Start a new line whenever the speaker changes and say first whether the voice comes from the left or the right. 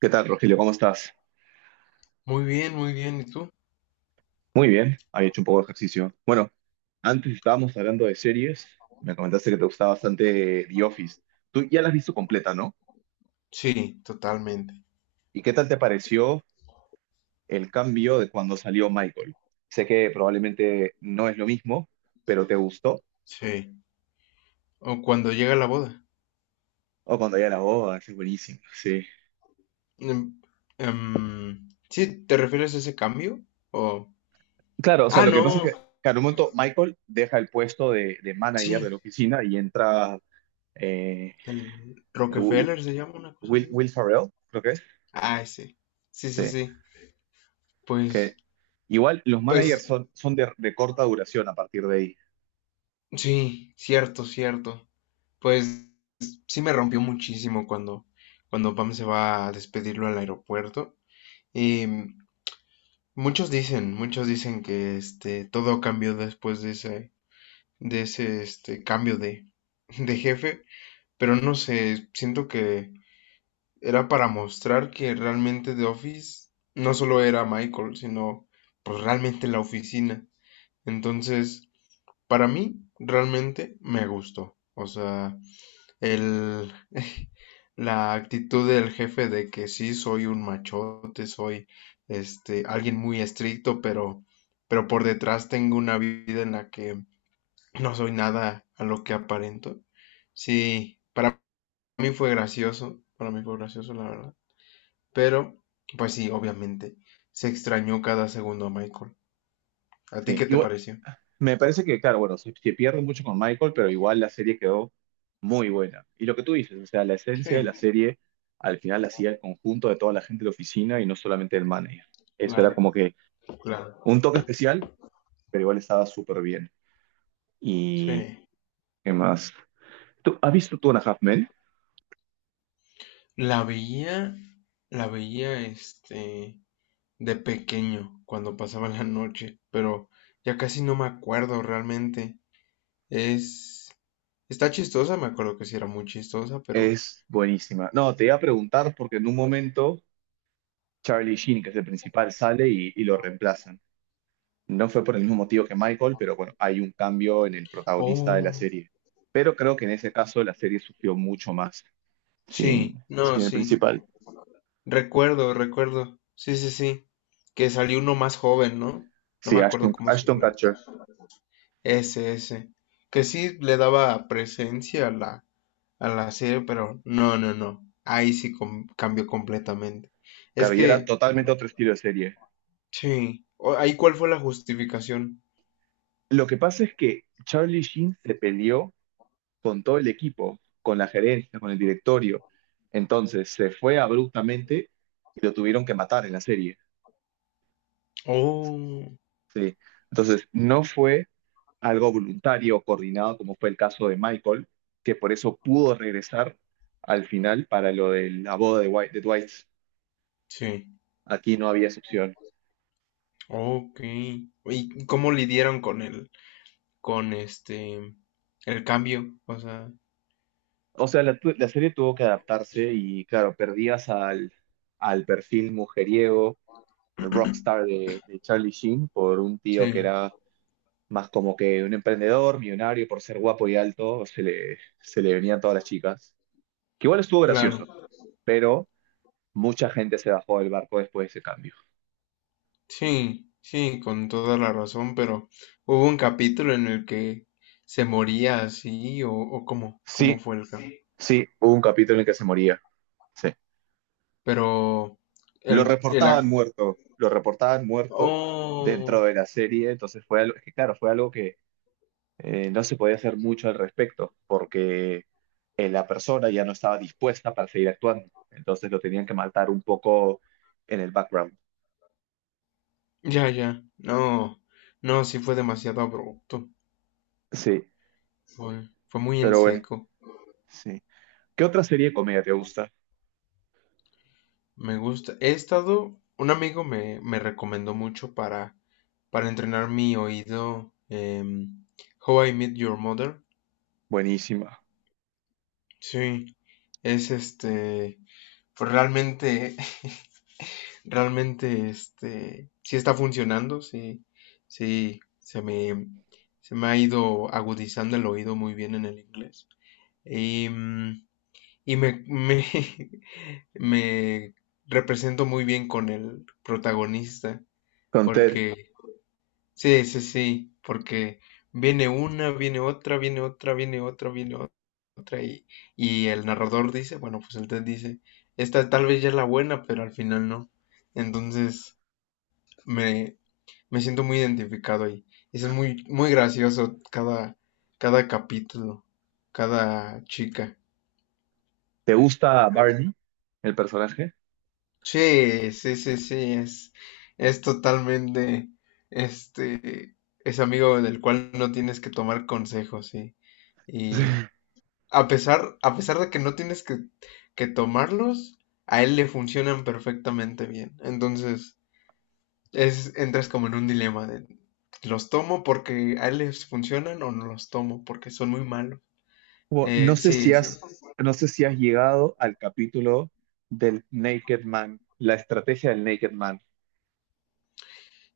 right: ¿Qué tal, Rogelio? ¿Cómo estás?
left: Muy bien, muy bien. ¿Y tú?
right: Muy bien, había hecho un poco de ejercicio. Bueno, antes estábamos hablando de series, me comentaste que te gustaba bastante The Office. Tú ya la has visto completa, ¿no?
left: Sí, totalmente.
right: ¿Y qué tal te pareció el cambio de cuando salió Michael? Sé que probablemente no es lo mismo, pero ¿te gustó?
left: Sí. O cuando llega la boda.
right: O cuando ya la boda, ese es buenísimo, sí.
left: Em, sí, ¿te refieres a ese cambio? O...
right: Claro, o sea,
left: Ah,
right: lo que
left: no.
right: pasa es que, claro, un momento Michael deja el puesto de manager de
left: Sí,
right: la oficina y entra eh,
left: el Rockefeller se llama una cosa
right: Will,
left: así.
right: Will Ferrell, creo que es.
left: Ah, ese. Sí, sí,
right: Sí.
left: sí. Pues,
right: Que igual los managers
left: pues,
right: son de corta duración a partir de ahí.
left: sí, cierto, cierto. Pues sí me rompió muchísimo cuando Pam se va a despedirlo al aeropuerto. Y muchos dicen que este todo cambió después de ese este, de jefe, pero no sé, siento que era para mostrar que realmente The Office no solo era Michael, sino pues realmente la oficina. Entonces, para mí, realmente me gustó. O sea, el, la actitud del jefe de que sí soy un machote, soy este alguien muy estricto, pero por detrás tengo una vida en la que no soy nada a lo que aparento. Sí, para mí fue gracioso, para mí fue gracioso, la verdad. Pero, pues sí, obviamente, se extrañó cada segundo a Michael. ¿A ti
right: Sí,
left: qué te
right: igual,
left: pareció?
right: me parece que, claro, bueno, se pierde mucho con Michael, pero igual la serie quedó muy buena. Y lo que tú dices, o sea, la
left: Sí,
right: esencia de la serie al final la hacía el conjunto de toda la gente de la oficina y no solamente el manager. Eso era
left: claro,
right: como que un
left: claro.
right: toque especial, pero igual estaba súper bien.
left: Sí.
right: ¿Y qué más? ¿Tú has visto Two and a Half Men?
left: La veía, la veía, este, de pequeño, cuando pasaba la noche, pero ya casi no me acuerdo realmente. Es, está chistosa, me acuerdo que sí era muy chistosa, pero...
right: Es buenísima. No, te iba a preguntar porque en un momento Charlie Sheen, que es el principal, sale y lo reemplazan. No fue por el mismo motivo que Michael, pero bueno, hay un cambio en el protagonista de la
left: Oh,
right: serie. Pero creo que en ese caso la serie sufrió mucho más sin,
left: sí, no,
right: sin el
left: sí.
right: principal.
left: Recuerdo, recuerdo. Sí, sí, sí. Que salió uno más joven, ¿no? No me
right: Sí,
left: acuerdo
right: Ashton,
left: cómo se
right: Ashton
left: llama.
right: Kutcher.
left: Ese, ese. Que sí le daba presencia a a la serie, pero no, no, no. Ahí sí cambió completamente.
right: Claro,
left: Es
right: y era
left: que,
right: totalmente otro estilo de serie.
left: sí. O- Ahí cuál fue la justificación.
right: Lo que pasa es que Charlie Sheen se peleó con todo el equipo, con la gerencia, con el directorio. Entonces se fue abruptamente y lo tuvieron que matar en la serie.
left: Oh,
right: Sí. Entonces no fue algo voluntario, coordinado, como fue el caso de Michael, que por eso pudo regresar al final para lo de la boda de, White, de Dwight.
left: sí.
right: Aquí no había excepción.
left: Ok. ¿Y cómo lidieron con con este, el cambio? O sea,
right: O sea, la serie tuvo que adaptarse y claro, perdías al perfil mujeriego, al rockstar de Charlie Sheen, por un tío que
left: sí,
right: era más como que un emprendedor, millonario, por ser guapo y alto, se le venían todas las chicas. Que igual estuvo gracioso,
left: claro.
right: pero mucha gente se bajó del barco después de ese cambio.
left: Sí, sí, con toda la razón, pero hubo un capítulo en el que se moría así, o cómo, cómo
right: Sí,
left: fue el caso.
right: sí, hubo un capítulo en el que se moría. Sí.
left: Pero el, el ac-
right: Lo reportaban muerto dentro
left: Oh,
right: de la serie, entonces fue algo, es que claro, fue algo que no se podía hacer mucho al respecto, porque la persona ya no estaba dispuesta para seguir actuando, entonces lo tenían que matar un poco en el background.
left: ya, ya, no, no, sí fue demasiado abrupto,
right: Sí,
left: fue muy en
right: pero bueno,
left: seco.
right: sí. ¿Qué otra serie de comedia te gusta?
left: Me gusta. Un amigo me recomendó mucho para entrenar mi oído, How I Met Your Mother.
right: Buenísima.
left: Sí, es este. Pero realmente, realmente, este, sí está funcionando, sí, sí, se me, se me ha ido agudizando el oído muy bien en el inglés. Y, y me, me, me represento muy bien con el protagonista,
right: Con Ted,
left: porque sí, sí, sí, porque viene una, viene otra, viene otra, viene otra, viene o- otra, y el narrador dice, bueno, pues el TED dice, esta tal vez ya es la buena, pero al final no. Entonces me, me siento muy identificado ahí. Es muy, muy gracioso cada capítulo, cada chica.
right: ¿te gusta Barney, el personaje?
left: Sí, sí, sí, sí, es totalmente, este, es amigo del cual no tienes que tomar consejos, sí. Y, a pesar de que no tienes que tomarlos, a él le funcionan perfectamente bien. Entonces, es, entras como en un dilema de los tomo porque a él les funcionan o no los tomo porque son muy malos.
right: Wo- no sé si
left: Sí, sí.
right: has, no sé si has llegado al capítulo del Naked Man, la estrategia del Naked Man.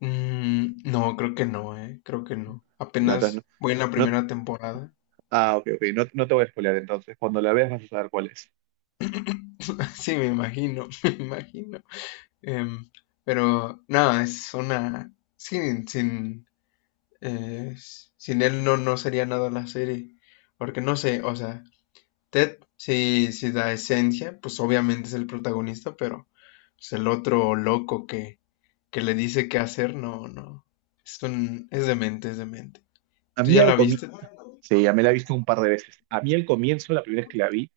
left: Mm, no, creo que no, eh. Creo que no.
right: No, entonces
left: Apenas voy en la
right: no, no-
left: primera temporada.
right: ah, ok, ok, no, no te voy a spoilear entonces. Cuando la veas vas a saber cuál es.
left: Sí, me imagino, me imagino. Em, pero nada, es una. Eh, sin él no, no sería nada la serie. Porque no sé, o sea, Ted sí, sí da esencia, pues obviamente es el protagonista, pero pues, el otro loco que le dice qué hacer, no, no. Es demente, es demente.
right: A
left: ¿Tú
right: mí
left: ya
right: al
left: la
right: comienzo,
left: viste?
right: sí, ya me la he visto un par de veces. A mí al comienzo, la primera vez que la vi,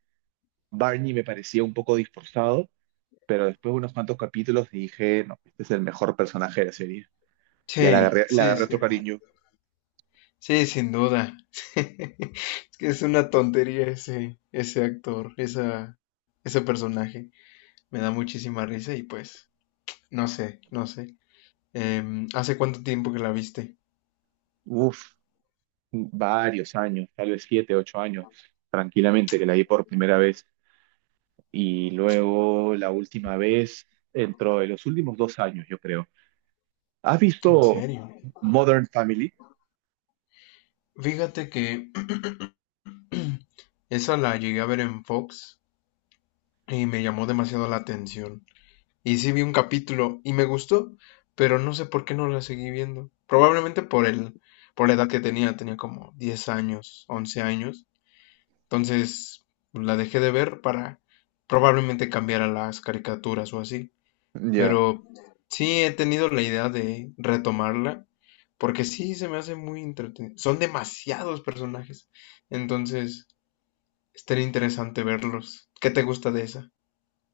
right: Barney me parecía un poco disforzado, pero después de unos cuantos capítulos dije, no, este es el mejor personaje de la serie. Ya
left: Sí,
right: le
left: sí,
right: agarré
left: sí.
right: otro cariño.
left: Sí, sin duda. Es que es una tontería ese actor, ese personaje. Me da muchísima risa y pues, no sé, no sé. Em, ¿hace cuánto tiempo que la viste?
right: Uf, varios años, tal vez 7, 8 años, tranquilamente, que la vi por primera vez. Y luego la última vez dentro de los últimos 2 años, yo creo. ¿Has
left: En
right: visto
left: serio.
right: Modern Family?
left: Fíjate que esa la llegué a ver en Fox y me llamó demasiado la atención. Y sí vi un capítulo y me gustó, pero no sé por qué no la seguí viendo. Probablemente por por la edad que tenía, tenía como 10 años, 11 años. Entonces la dejé de ver para probablemente cambiar a las caricaturas o así.
right: Ya.
left: Pero sí he tenido la idea de retomarla, porque sí se me hace muy entretenido. Son demasiados personajes, entonces estaría interesante verlos. ¿Qué te gusta de esa?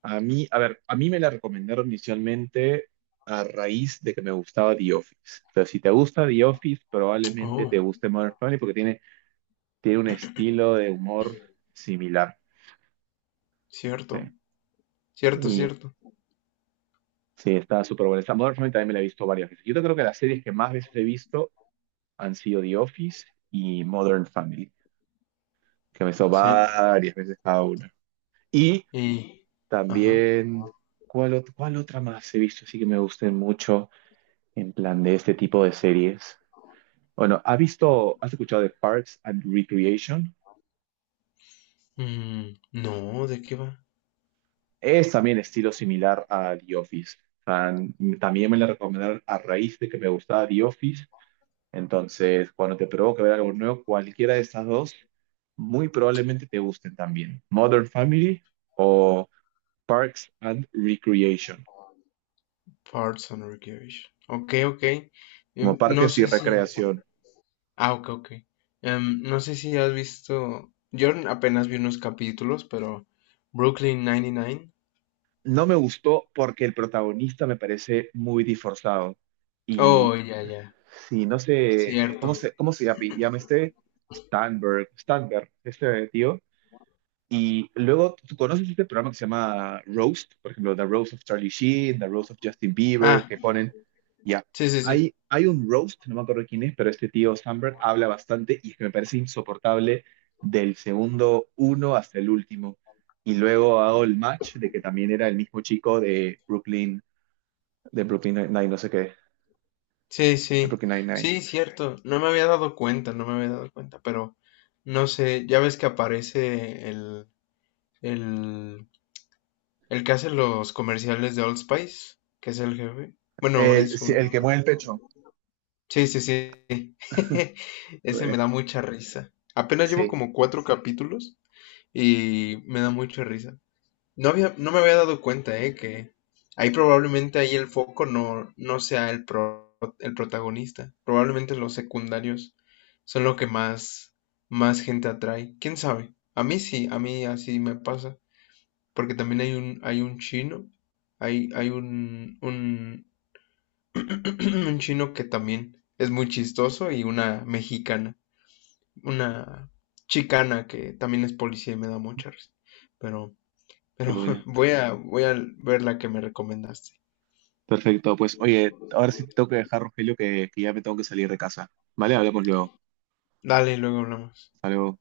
right: A mí, a ver, a mí me la recomendaron inicialmente a raíz de que me gustaba The Office. O sea, si te gusta The Office, probablemente te
left: Oh,
right: guste Modern Family porque tiene, tiene un estilo de humor similar. ¿Sí?
left: cierto, cierto,
right: Y
left: cierto.
right: sí, está súper buena. Esta Modern Family también me la he visto varias veces. Yo creo que las series que más veces he visto han sido The Office y Modern Family, que me hizo
left: Sí,
right: varias veces cada una. Y
left: y... Ajá.
right: también, ¿cuál, cuál otra más he visto? Así que me gusten mucho en plan de este tipo de series. Bueno, ¿has visto, has escuchado de Parks and Recreation?
left: Mm, no, ¿de qué va?
right: Es también estilo similar a The Office. O también me la recomendaron a raíz de que me gustaba The Office. Entonces, cuando te provoque ver algo nuevo, cualquiera de estas dos, muy probablemente te gusten también. Modern Family o Parks and Recreation.
left: Parts and Recreation. Ok, ok.
right: Como
left: Em, no
right: parques y
left: sé si...
right: recreación.
left: Ah, ok, ok. Em, no sé si has visto... Yo apenas vi unos capítulos, pero... Brooklyn 99.
right: No me gustó porque el protagonista me parece muy disforzado. Y
left: Oh, ya, ya,
right: si no sé, ¿cómo
left: cierto.
right: se, cómo se llama? Llama este Stanberg, este tío. Y luego, ¿tú conoces este programa que se llama Roast? Por ejemplo, The Roast of Charlie Sheen, The Roast of Justin Bieber,
left: Ah,
right: que ponen, ya,
left: sí, sí, sí,
right: hay un roast, no me acuerdo quién es, pero este tío Sandberg habla bastante y es que me parece insoportable del segundo uno hasta el último. Y luego hago el match de que también era el mismo chico de Brooklyn, no sé qué,
left: sí,
right: de
left: sí,
right: Brooklyn Nine-Nine.
left: sí, cierto. No me había dado cuenta, no me había dado cuenta, pero no sé, ya ves que aparece el, el que hace los comerciales de Old Spice, que es el jefe. Bueno,
right: El,
left: es
right: sí,
left: un...
right: el que mueve el pecho.
left: Sí, sí, sí. Ese me da mucha risa. Apenas llevo
right: Sí,
left: como 4 capítulos y me da mucha risa. No me había dado cuenta, que ahí el foco no sea el protagonista. Probablemente los secundarios son lo que más gente atrae. ¿Quién sabe? A mí sí, a mí así me pasa. Porque también hay un chino, hay un, un chino que también es muy chistoso y una mexicana, una chicana que también es policía y me da mucha risa. Pero
right: qué
left: pero
right: buena.
left: voy a ver la que me recomendaste.
right: Perfecto, pues oye, ahora sí te tengo que dejar, Rogelio, que ya me tengo que salir de casa. Vale, hablamos luego.
left: Dale, luego hablamos.
right: Hasta luego.